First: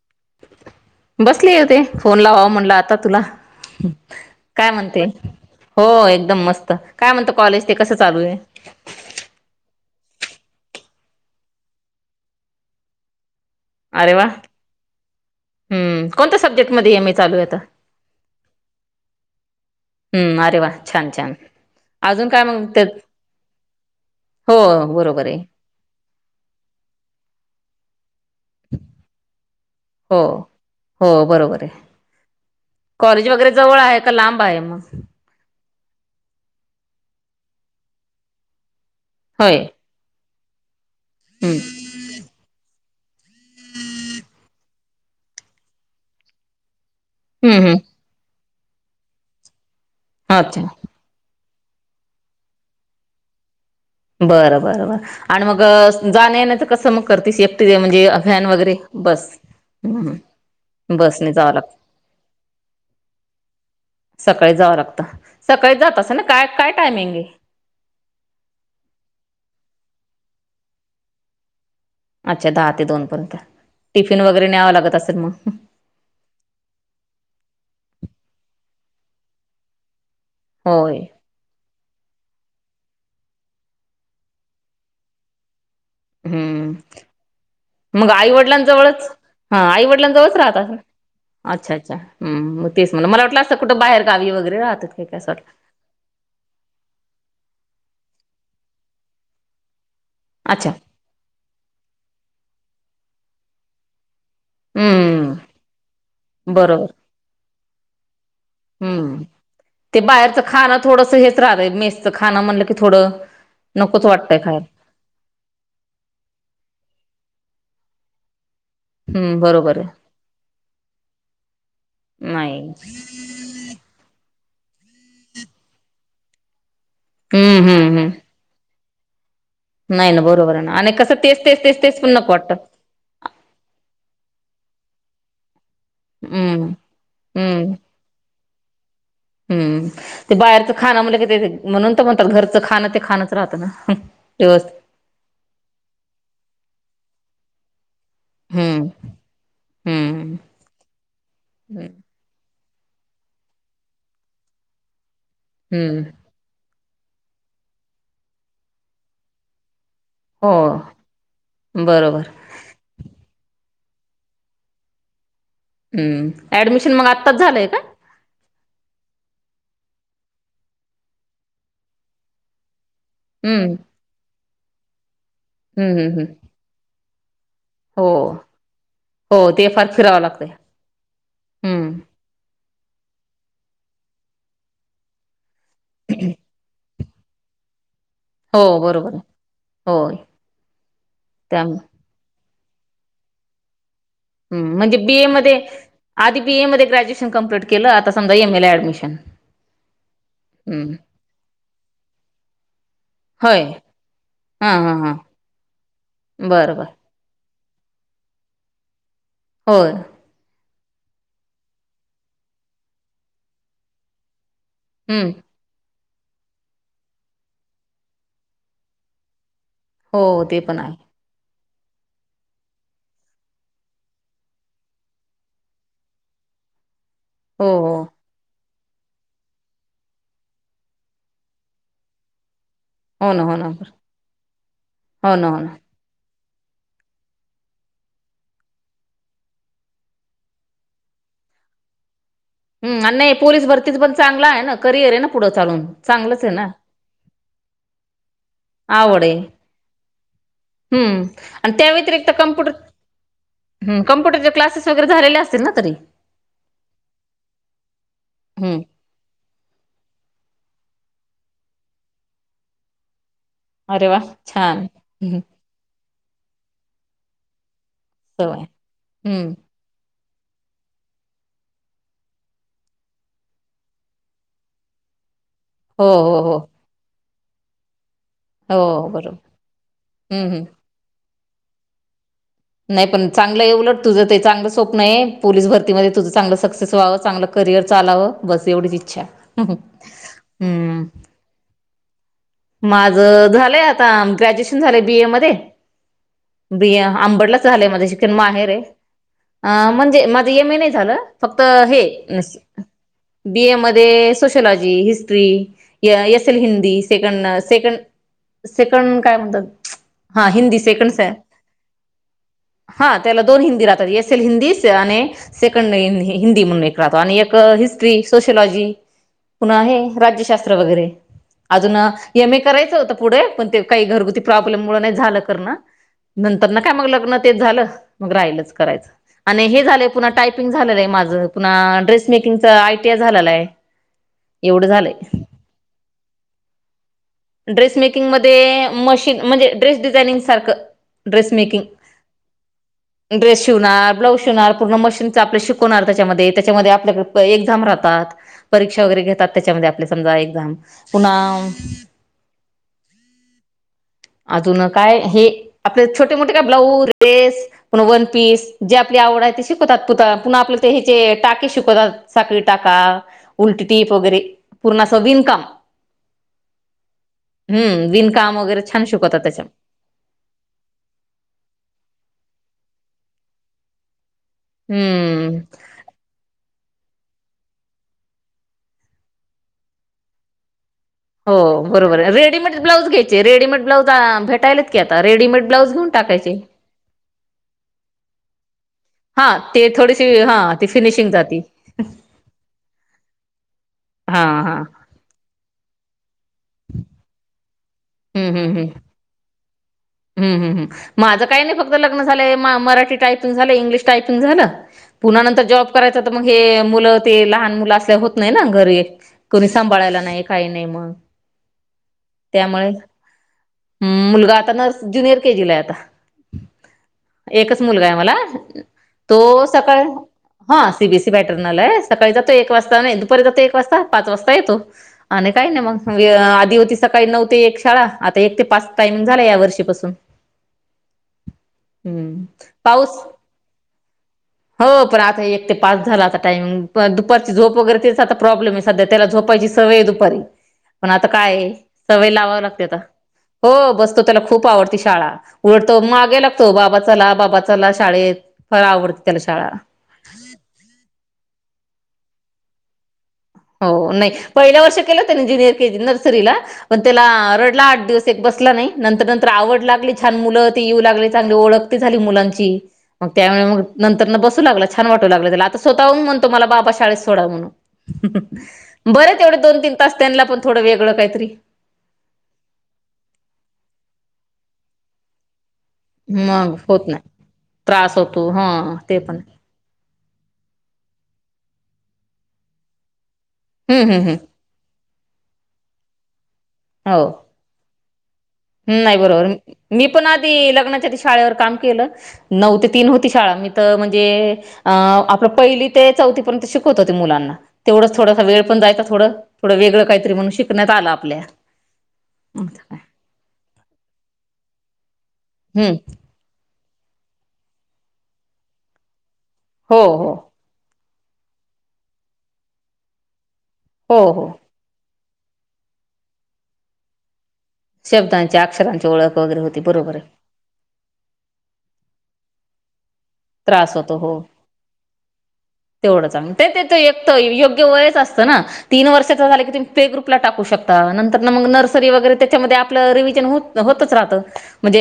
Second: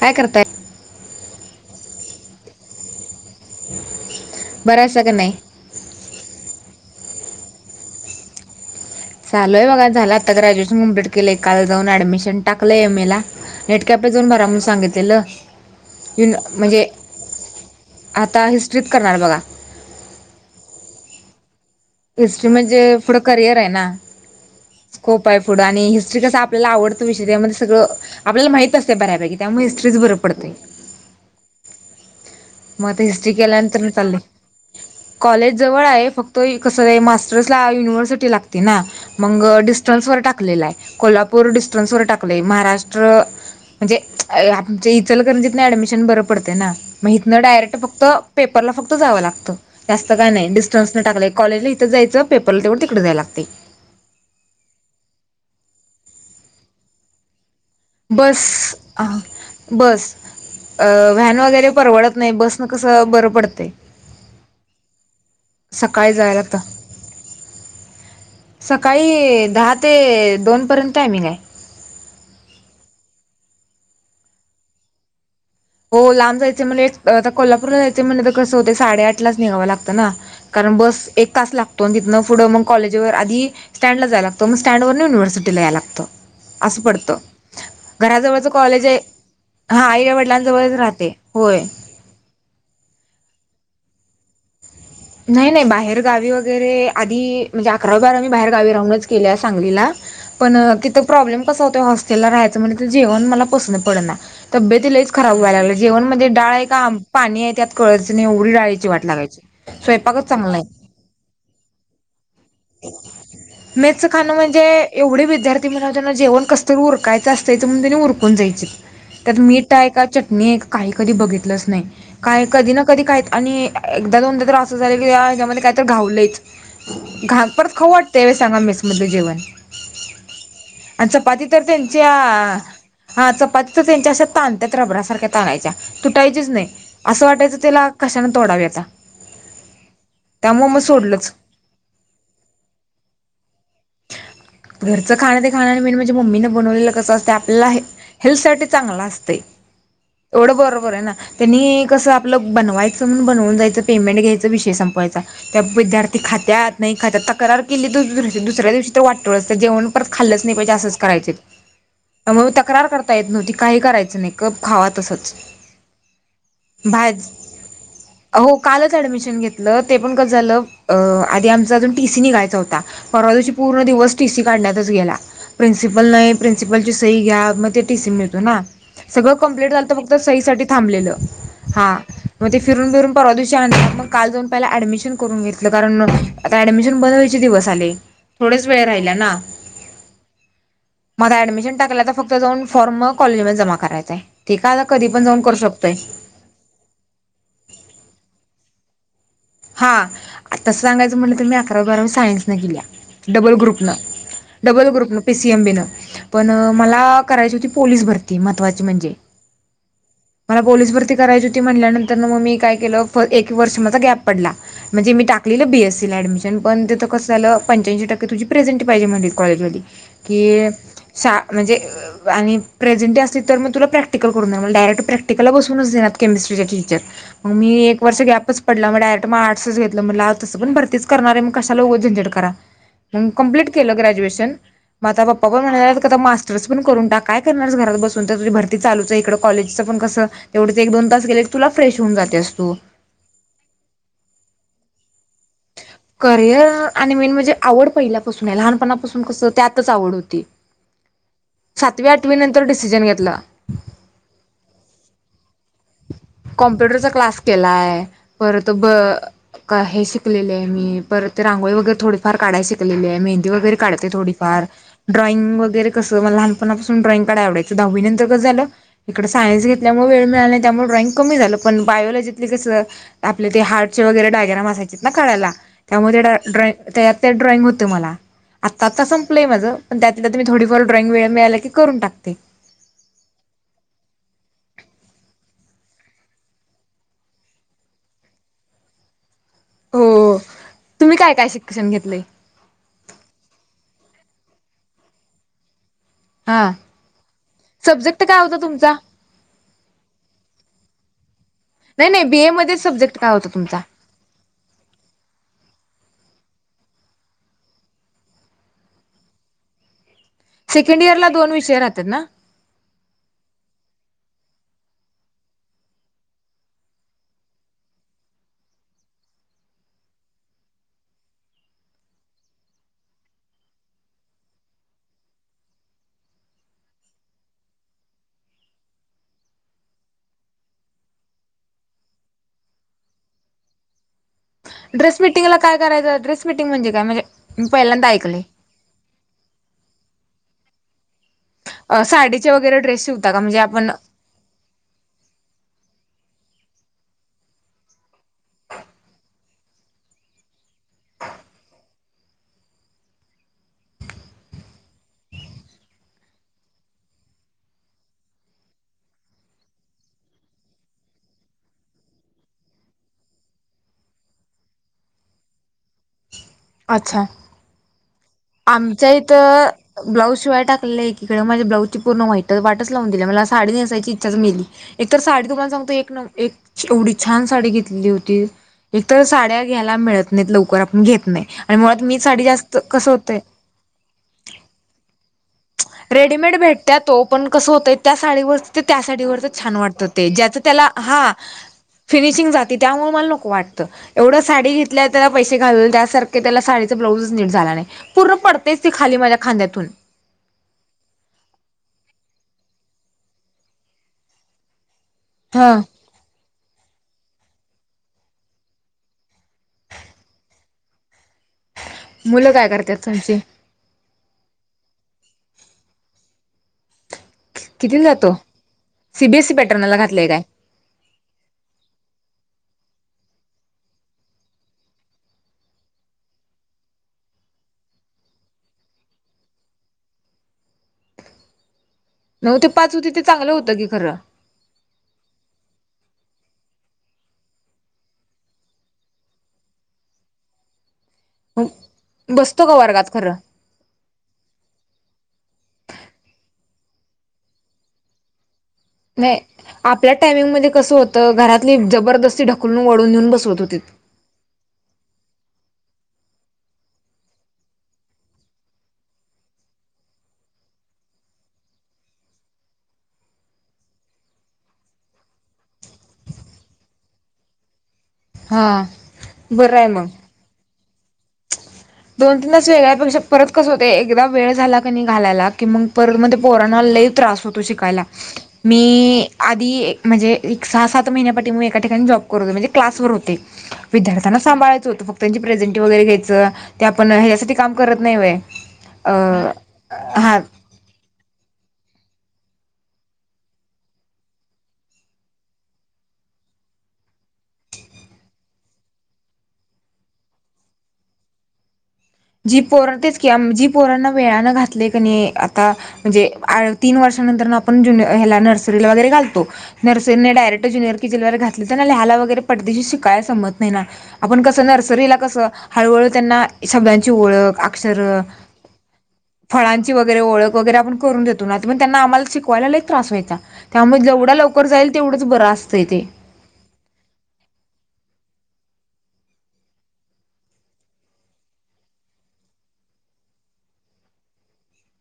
काय करताय बसली होते, फोन लावावं म्हणटलं आता तुला काय बरं असं म्हणते? का नाही हो एकदम मस्त काय म्हणत कॉलेज ते कसं चालू आहे? चालूय बघा झालं आता ग्रॅज्युएशन कंप्लीट केलंय, काल जान ऍडमिशन टाकलंय एम ए ला नेट कॅफेत अरे वा जाऊन भरा म्हणून सांगितलेलं, हम्म कोणत्या सब्जेक्ट म्हणजे मध्ये एम ए चालू आहे आता आता हिस्ट्रीत करणार बघा हम्म, अरे वा छान! छान! अजून काय हिस्ट्री मग म्हणजे ते पुढं करिअर आहे ना हो बरोबर स्कोप आहे पुढं आणि हिस्ट्री कसं आपल्याला आवडतं विषय त्यामध्ये सगळ आपल्याला माहित असते बऱ्यापैकी त्यामुळे हिस्ट्रीच बरं हो पडतंय. हो बरोबर आहे म ते कॉलेज हिस्ट्री वगैरे जवळ केल्यानंतर आहे का चालले, लांब आहे मग कॉलेज जवळ आहे, फक्त कस मास्टर्स युनिव्हर्सिटी लागते ना मग होय डिस्टन्स वर टाक ला आहे कोल्हापूर हम्म डिस्टन्स वर टाकलंय महाराष्ट्र र म्हणजे आमच्या इचलकरंजीतन ऍडमिशन बरं पडते ना मग इतणं हम्म डायरेक्ट हम्म फक्त पेपरला फक्त जावं लागतं, जास्त काय नाही अच्छा डिस्टन्स नं टाकले कॉलेजला इथंच जायचं, पेपरला तेवढं तिकडें जायला लागतय. बरं, बर, बर, आणि मग जाणं-येण्याचं कसं मग करतीस? म्हणजे बस व्हॅन वगैरे, बस? अ बसने व्हॅन जावं लागतं वगैरे परवडत नाही, बस न कसं बरं पडतंय. सकाळी जावं लागतं. सकाळी जातासा ना जायला काय लागतं काय टायमिंग आहे? सकाळी दहा ते दोनपर्यंत टाइमिंग आहे. अच्छा दहा ते दोन पर्यंत, टिफिन वगैरे न्यावं लागत असेल मग? हो, लांब जायच म्हण आता कोल्हापूरला जायच म्हणलं तर कसं होते साडेआठ लाच निघावं लागतं ना. कारण होय बस एक तास लागतो तो तिथनं पुढं मग कॉलेजवर आधी स्टँड ला जाय लागतं, मग स्टँडवर युनिव्हर्सिटीला याय लागतं. हम्म, असं पडतं मग घराजवळचं आईवडिलां कॉलेज आहे जवळच हा आई आईवडिलां जवळच रा वडिलांजवळच तात, राहते होय अच्छा! अच्छा! तेच म्हण मला वाटलं अस कुठे बाहेर गावी वगैरे राहतात. काय काय असं नाही! वाटलं नाही! बाहेर गावी वगैरे आधी म्हणजे अकरा बारावी बाहेरगावी राहूनच केल्या सांगलीला, पण अच्छा तिथं प्रॉब्लेम कसा होतो होस्टेलला राहायाचं म्हणलं की जेवण मला पसंत पडना, तब्येती लईच हम्म खराब व्हाय लागल्या, जेवण म्हणजे डाळ आहे बरोबर का पाणी आहे त्यात कळच नाही आवडी डाळायची वाट हम्म लागयची. ते बाहेरचं खाण थोडंसं हेच राहत मेसचं खाण म्हणलं की थोडं नकोच मेसचं खाणं वाटतंय म्हणजे खायला एवढे विद्यार्थी म्हणाव त्यांना जेवण कसतरी उरकायचं असतंय. म्हणून तेनी उरकून जायचीत. हम्. त्यात मीठ आहे काय? चटणी काय? कधी बघितलंच नाही, काय नाही कधी ना कधी काही आणि एकदा जर अस झालय की काहीतरी घावलंयच घालताना हम्म परत खर हम्म हम्म वाटतंय सांगा मिस मध्ये जेवन नाही ना बरोबर आहे ना आणि कसं तर तेचतेच तेचतेच त्यांच्या पण नको वाटतय हा चपाती त्यांच्या अशा त्यात रबरा सारख्या तानायच्या, तुटायचीच हम्म नाही असं वाटायचं की हम्म त्याला कशान तोडावे आता हम्म ते त्यामुळे बाहेरचं मग खाण सोडलंच. म्हणल म्हणून तर म्हणतात घरचं खाण ते खाणंच राहतं ना व्यवस्थित घरचं खाणं ते खान, मेन म्हणजे मम्मी न बनवलेलं कसं असत आपल्याला हे हेल्थसाठी हम्म चांगला असते, हम्म एवढं बरोबर आहे ना त्यांनी हम्म कसं आपलं बनवायचं चं म्हणून बनवून जायचं, पेमेंट घ्यायच विषय संपवायचा त्या हम्म विद्यार्थी खात्यात नाही खात्यात तक्रार केली, तर दुस दुसऱ्या दिवशी तर वाटोळच, जेवण खरचं खाल्लच हो नाही पाहिजे असच करायचेत, बरोबर त्यामुळे तक्रार करता येत नव्हती. काही करायचं नाही गप्प खावा तसंच हम्म ऍडमिशन मग बाहेर आत्ताच झालंय काय? हो कालच ऍडमिशन घेतलं ते पण कसं झालं अअ आधी आमचा अजून टी सी निघायचा होता परवादिवशी हम्म पूर्ण दिवस टी सी काढण्यातच गेला, हम्म हम्म प्रिन्सिपल्स हम्म नाही प्रिन्सिपलची सई घ्या मग ते टी हो सी मिळतो ना सगळं हो ते कंप्लीट फार झालत, फक्त फिरावं लागतंय सईसाठी थांबलेलं हम्म हा मग ते फिरून फिरून परवा दिवशीं आणल मग काल जाऊन पहिला ऍडमिशन करून घेतलं कारण मग आता डमिशन बनवायचे दिवस आले. हो थोडेच वेळ बरोबर आहे राहियलयना, होय मग आता ऍडमिशन त्यामुळे टाकलं फक्त जाऊन फॉर्म कॉलेजला जमा कराय हम् म्हणजे बीए मध्ये आदी बीए मध्ये ग्रॅज्युएशन कंप्लीट केलं, आता समजा एम. ए. ला ऍडमिशन हा तसं हम्म सांगायचं म्हटलं तर मी अकरावी बारावी सायन्स नही केल्या डब्बल होय ग्रुपनं हां डब्बल हां हां ग्रुपनं, पी सी एम बीनं पण बरं बरं मला करायची होती पोलीस भरती ना महत्त्वाची म्हणजे होय. मला पोलीस भरती करायची होती मनाल्या नंतर ना, मग मी काय केलं एक वर्ष मध्ये गॅप पडला म्हणजे मी हम्म टाकलेलं बीएस तिला एडमिशन पण तिथ कस झाल पणच्याऐशी टक्के तुझीे प्रेझंटी पाहिजे म्हटली कॉजलेमध्यी हो ते के पण आहे सा म्हणजे अ आणि प्रेझेंटी असली तर मग तुला प्रॅक्टिकल करून देणार डायरेक्ट प्रॅक्टिकला बसूनच देणार केमिस्ट्री तिला नक्की विचार हो मी हो एक वर्ष गप‌च पडला मग आठशे एक नंबरला तसं पण भरतीच करणार आहे मग कशाला उगो झंणझट करा हो ना हो ना कल्पीट केल हो ग्रजऐशन मग आता मग ना हो पप्पा ना म्हणाल्यात आहेत की मास्टर पण तस करून टाका काय करणार घरात बसून तर तस भरती चालूच आहे इकडे कॉलेजचं पण कस तेवढंच एक दोन तास गेले तुलाच फ्रेश होऊन जातेस तू हम आणि नाही पोलीस भरतीच पण चांगलाय आहे ना करिअर आहे ना पुढं चालून चांगलंच आहे ना करिअर आणि मेन म्हणजे आवड पहिल्यापासून आहे लहानपणापासून आवड आहे कसं त्यातच आवड होती हम्म आणि त्या सातवी व्यतिरिक्त आठवी नंतर डिसिजन घेतला कॉम्प्युटर कॉम्प्युटरचे क्लासेस वगैरे झाले असतील तरी कॉमप्युटरचा क्लास केलाय परत हम्म ब स्कॉलर शिप शिकलेले आहे मी परत रांगोळी वगैर थोडेफार काढायला शिकलेली आहे मी अरे वा थोडीफार छान हम्म, ड्राईग वगैरे कस लहानपणापासून ड्रॉईंग काढायला आवडते दहावी नंतर कस सवय झालं इकडे हम्म सायन्स घेतल्यामुळे वेळ मिळाला नाही त्यामुळे डॉइंग कमी झालं पण बायोलॉजीतल कसं आपले ते हार्टचे वगैरे डायग्राम असायचेत ना काढायला हो त्यामध्ये हो हो ड्रॉइंग त्यात ड्रॉइंग होत मला आत्ता आत्ता हो बरोबर संपलंय माझ पण त्यात मी हम्म हम्म थोडीफार ड्रॉइंग वेळ मिळाला की करून टाकते नाही पण चांगलय आहे उलट तुझं ते चांगल स्वप्न आहे पोलीस भरती व्हायच तुझं चांगलं सक्सेस व्हावं चांगलं करिअर चालावं बस ऐवढीच इच्छा आहे हो हम्म तुम्ही काय काय शिक्षण घेतलंय माझ झालंय आता ुी हा ब मध्ये सब्जेक्ट शिकन काय होता माहेर आहे तुमचा? अ म्हणजे माझं एमही नाही झालं फक्त हे नाही नाही न बीए मध्ये सब्जेक्ट काय होता बी ए तुमचा? मध्ये सोशलॉजी हिस्ट्री असल हिंदी सेकंड सेकंड सेकंड काय म्हणतात हा हिंदी सेकंड सेकंडस इयरला आहे दोन विषय राहतात ना? हा त्याला दोन हिंदी राहतात एस एल हिंदी आणि सेकंड हिंदी म्हणून एक राहतो आणि हिस्ट्री सोशलॉजी पुन्हा आहे राज्यशास्त्र वगैरे अजून एम ए करायचं होतं पुढे पण ते काही घरगुती प्रॉब्लेम मु नाही झालं करण नंतर ना काय मग लग्न तेच झालं मग राहिलच करायचं आणि हे झालंय पुन्हा टायपिंग झालेलं आहे माझं पुन्हा ड्रेस मेकिंगच आयटीआ झालेलं आहे [unintelligible] ड्रेस झालंय मिटिंगला काय करायचं ड्रेस मिटिंग म्हणेय म्हजे ड्रेस मेकिंगमध्ये मशीन म्हणजे ड्रेस डिझायनिंग सारखं ड्रेस अ साडीचे वगैरे ड्रेस शिवता मेकिंग का? म्हणजे ड्रेस आपण शिवणार ब्लाउज शिव पूर्ण मशीन आपल्या शव कोणार त्याच्यामध्ये त्याच्यामध्ये आपल्याक एक्झाम राहतात परीक्षा वगैरे घेतात त्याच्यामध्ये आपले समजा एक्झाम पुन्हा ह अजून काय हे आपले छोटे मोठे काय ब्लाऊज रेस पण वन पीस जे आपली शवत पु्हा आप हचे टाके शिकवतात साळी टाका उलटी टीप वगैरे पूर्णा विनकाम अच्छा ह विन आमच्या इथं ब्लाउज शिवाय टाकलेलं आहेीकडे म्हजे ब्लाऊजची पूर्ण वाईट वाटच लावून दिल्या मला साडी नेसायची इच्छाच मिळाली एक तर साडी हम्म तुम्हाला सांगतो एक एक एवढी छान साडी घेतली होती एकत साड्या घ्यायला मिळत नाहीत लवकर आप घेत नाही आणि मुळात मी साडी जास्त कस हो रेडमे ब्उज भेटाय की आता रेडीमेड ब्लाऊज घेऊन रेडीमेड टाकायचे भेटत तो पण कसं होतय त्या साडीवर ते हा त्यासाठीवरच छान वाटत थोडीशी ते हा ज्याच ती त्याला हा फिनिशिंग जाती फिनिशिंग जाते त्यामुळे मला नकं वाटतं एवढं हा साडी हा घेतल्या त्याला पैसे घालल त्यासारखं त्याला साडीचा ब्लाउजच नीट झाला नाही पूर्ण पडतेच ती खाली माझ्या खांद्यातून ह् ह् माझं काही नाही फक्त लग्न झालंय मराठी टायपिंग झालं इंग्लिश टायपिंग झालं पुनंतर हा जॉब करायचं तर मग हे मुलं ते लहान मुलं असल्या होत नाही ना घरी कोणी सांभाळायला नाही काही नाही मग मुलं काय त्यामुळे् करतात तुमची मुलगा आता न र केजीला आता एकच कितीला मुलगा आहे जातो मला सीबीएसई तो पॅटर्नला सकाळ घातलंय काय हा सीबीसी बॅटर्नल आहे सकाळी ज तो एक वाजता एक वाजता पाच वाजता येतो आणि काही नाही मग आधी होती सकाळी नऊ ते एक शाळा आता एक ते पाच टाइमिंग झाला या वर्षीपासून हम्म नऊ ते पाच होती पाऊस ते चांगलं होतं की खरं हो प आता एक ते पाच झाला आता टाइम दुपारची झोप वगैरे तेता प्रॉब्लेम आहे सध्या त्याला झोपायची सवय दपारी पण आता काय सवय लावा बसतो का लागते वर्गात खरं आ ब त्याला खूप आवडती शाळा उलडतो मागे लागतो बाबाचाला बाबाचाला शाळेत फार आवडत नाही आपल्या टायमिंग मध्ये कसं होतं घरातली जबरदस्ती ढकलून वळून घेऊन बस हो नाही पहिल्या वर्ष केलं त्याड नाही आव छ मु येऊ लाग चांग ओळख झाली मुलांची मग त्या मग नंतर बसू लागला छान वाट आता स्वतःहून म्हणतो मला बाबा शाळेत सोडा म्हणून हा बरं तेवढं दोन आहे तीन मग तास त्यांला पण थोडं वेगळं काहीतरी. दोन तीनच वेगळ्यापेक्षा परत कसं होतय एकदा वेळ झाला कनी घालायला कि मंग परत म ते मग पोरांना लई होत नाही त्रास होतो शिकायला त्रास होतो हा मी ते पण आधी एक म्हणजे सहा सात महिन्या पाठीमागं एका ठिकाणी जॉब करतो म्हणजे क्लासवर होते हम्म हम्म हम्म विद्यार्थ्यांना सांभाळायचं होत फक्त त्यां प्रेझेंटी वगैरे घ्यायचं ते आपण हो हेयासाठी काम करत नाही व्हय. नाही बरोबर मी पण आधी लग्नाच्या आधी शाळेवर कामकेलं नऊ ते तीन होती शाळा मीत मंजे अम्म आपल पहिली ते चौथी पर शिकवत होते मुलांना तेवढंच थोडासा वेळ पण जायचा थोडं थोडं वेगळं काहीतरी म्हणून शिकण्यात आल आपल्या. [inaudible] जी पोरण हम्म तेच की उम्म जी पोराना वेळाानं घातलय नई आता म्हणजे आ तीन वर्षानंतर आपण जून हेला नर्सरीला वगैरे घालतो हो नर्सरीने हो नाही डायरेक्ट ज्युियर [unintelligible] घातलं त्यांना ल्याह्याला वगैरे पटदीशी शिकायं समत नाही ना हो आपण हो कस नर्सरीला कस हळूहळू त्यांना शब्दांची ओळख अक्षर शब्दांच्या अक्षरां फळांची वगैरे ओळख वगैरे आपण करून देतो ना त्रास व्हायचा त्रास त्यामुळे होतो जेवढ्या हो लवकर जाईल तेवढंच बरं अस तेवढं चांग ते तेच एकत योग्य वयच असतं ना. तीन वर्षाचा झालं की तुम्ही प्ले ग्रुपला टाकू शकता नंतरन मंग नर्सरी वगैरे त्याच्यामध्ये आपलं रिव्हिजन होत. होतं.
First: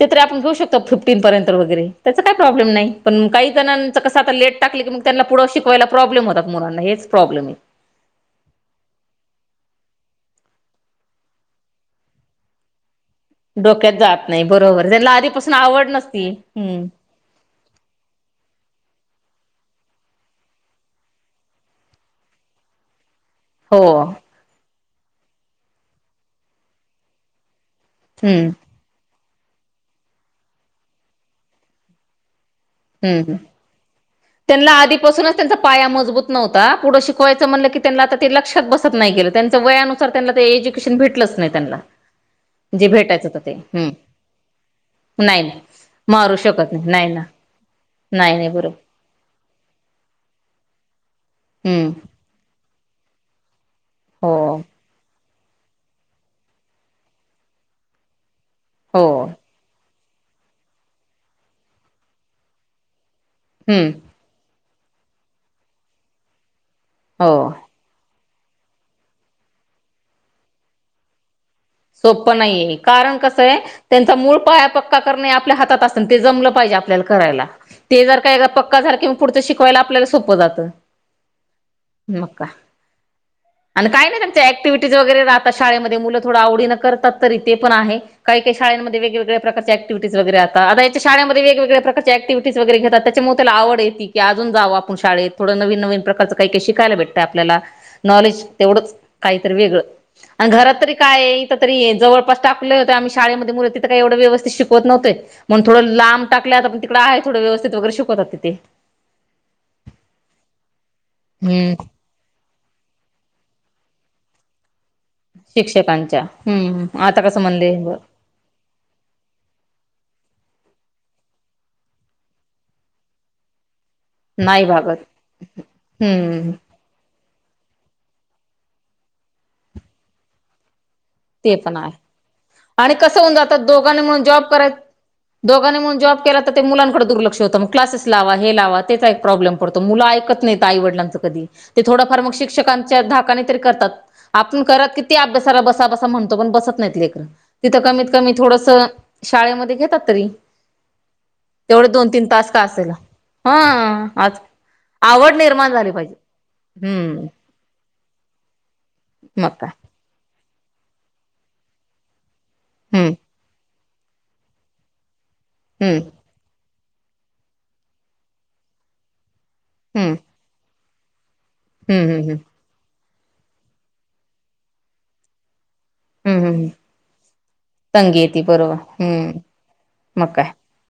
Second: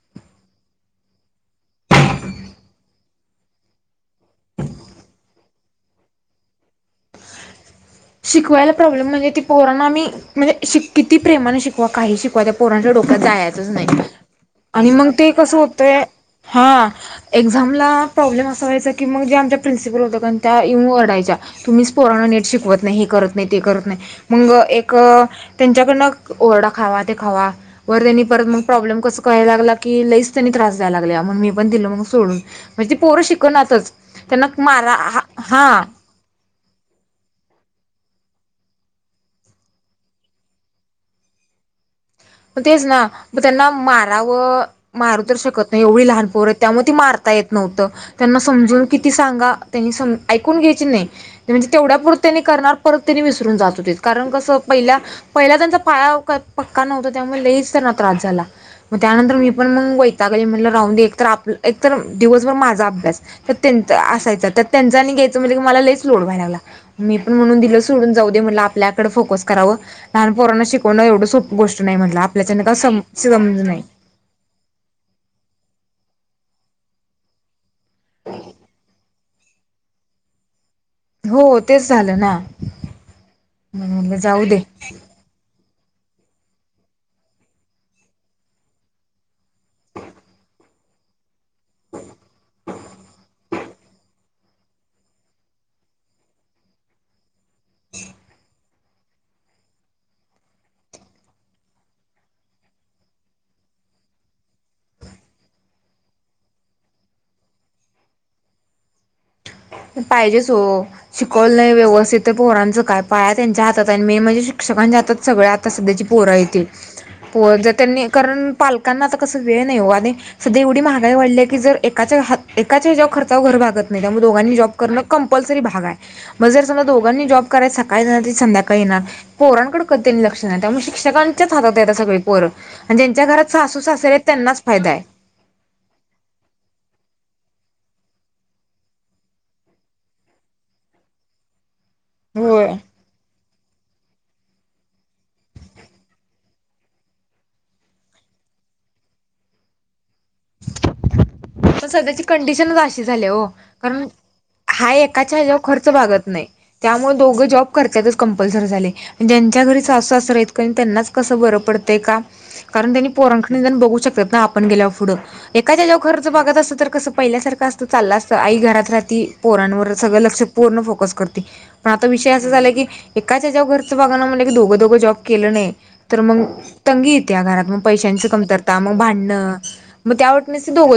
ते तरी आपुन. तर वगैरे त्याचा काही प्रॉब्लेम नाही पण काही जणांचं मुलांना हेच प्रॉब्लेम ये. [inaudible] जायचच नाही डोक्यात जात नाही बरोबर आणि मग त्यांना ते आधीपासून कसं आवड होतय नसती हम्म हां एक्झामला प्रॉब्लेम असा व्हायचा की मग जे आमच्या प्रिन्सिपल होतं कन त्या येऊन ओडायच्या तुम्हीच पोरांना नीट शिकवत नाही हे करत नाही ते करत हो नाही मंग एक त्यांच्याकडन ओरडा खावा ते खावा. वर त्यांनी परत हम्म मग प्रॉब्लेम कस करायला लागला की लई हम्म हम तेनला मारा आधीपासूनच त्यांचा हा पाया म तेनला आता ते लक्षात बसत नाही की र त्यांच वयानुसार त्यांला ते एज्युकेशन भेटलंच नाही त्यांला. म तेच ना, [unintelligible] [unintelligible] नाही नाही मारू शकत नाही नाही ना त नाही त्यांना नाही समजून बरोबर किती सांगा त्यांनी सम ऐकून घ्यायचे नाही नाही म्हणजे हम्म तेवढ्या नार परत तेनी विसरून जात होतीत कारण कस हो पहिल्या पहिल्याज्यांचा पाया पक्का न्हवता. त्यामुळं लईच त्यांना त्रास झाला म हो त्यानंतर मी पण मंग वै जाग आली म्हणलं राहून दे एक तर आप एक तर दिवसभर माझा अभ्यास त हम्म त्यांचा असायचा त्या त्यांच आनी घ्यायचं म्हणजे की मला लईच लोड व्हाय लागला मी हो पण म्हणून दिल सोडून जाऊ ते म्हणलं आपल्याकडं फोकस करावं. नाही म्हटलं सोपप आपल्याच्यान का नाहीये सम कारण कसय समज नाही. त्यांचा मूळ पाया पक्का करणे आपल्या हातात अस पण ते जमलं पाहिजे आपल्याला करायला ते जर का एकदा पक्का झालं कि मग पुढचं शिकवायला आपल्याला सोप्प जातं. हो तेच झालं म ना का मग अन् काय म्हटलं नाही जाऊ त्यांचे दे. ऍक्टिव्हटीज वगैरे राह अस शाळेमधे मुलं थोड आव बेन करतात तरी ते पण आहे काहीकाही शाळेंमधे वेगवेगळ्या प्रकारचे अँक्टिव्हिटीस वगैरे असतात आता हेच्या शाळेमधे वेगवेगळ्या प्रकारच्या अँक्टिव्हिटीस वगैरे घेतात त्याच्यामु तेला आवडये ती की अजून जावं आपुन शाळेत थोडं नवीन नवीन प्रकारचं काही काही शायला भेटतंय आपल्याला नॉलेज तेवढंच काही तरी वेगळं अन् घरात तरी काय तर तरी जवळपास टाकलं त आम्ही शाळेमध्ये मुलं तिथ काय एवढं व्यवस्थित शिकवत नव्हते म्हणून थोडं लांब टाकल. [unintelligible] पण तिकडं आहे थोड व्यस्थित वगैर शिकवतात तिथे. पाहिजेच हो शिकवलं नाही हम्म व्यवस्थित पोरांचं काय पाया त्यांच्या हा त त्यांनी म्हणजे शिक्षकांच्या हातात सगळ्या आता सध्याची शिक्षकांच्या पोर हायती. हम्म आता प कसं ज म्हणले त्यांनी कारण पालकांना आता कस वेळ नाही हो सध्या एव नाही [unintelligible] करणं भागत. कॉम्पल्सरी भाग आहे. हम्म सकाळी संध्याकाळी येणार पोरकडे कडे कधी लक्ष शिक्षकांच्याच ते पण हातात येत आहे सगळी पोर आणि कसं ज्यांच्या होऊन घरात जातात सासू दोघांनी सासरें म्हणून आहेत जॉब त्यांनाच कराय फायदा आहे. दोघांनी म्हून जॉब केला तर ते मुलांकडे दुर्लक्ष होतं मग. क्लासेस लावा हे लावा त्याचा एक प्रॉब्लेम पडतो मुलं ऐकत नाही आईवडलांच कध ते थोडंफार मग होय शिक्षकांच्या धाकाने तरी करतात आपण करत कि ते अभ्यासाला बसास म्हणतो पण बसत नाही लेकर तिथं कमीत कमी थोडस शाळेमध्ये घेतात तरी. तेवढे दोन सध्याची तीन तास का कंडिशनच असेल अशी झाले हो हा कारण. आज हा आवड एकाच्या निर्माण खर्च झाली पाहिजे भागत नाही त्यामुळे हम्म दोघं जॉब करर्तच कंपल्सरी झाले मग ज्यांच्या काय घरी सासू सासरे आहे का त्यांनाच कसं बरं पडतंय काम कारण त्यांनी हम्म पोरं कडे बघू शकतात ना आपण गेल्यावर पुढं एकाच्या् हम्म याच्या वर घर त अस तर कस पहिल्यासारखं असतं चाललं असतं आई घरात राहती पोरांवर हम्म सगळं लक्ष पूर्ण फोकस करत. पण आता हम्म हम्म विषय हम्म असं झाला की एकाच्या ज्याव घरचं बघाणं म्हण की दोघं दोघं जॉब केलं नाही. तर मग हम्म हम्म तंगी येत्या घरात मग तंगी पैशांची येती बरोबर कमतरता मग हम्म भांडणं मग त्या वाटने दोघ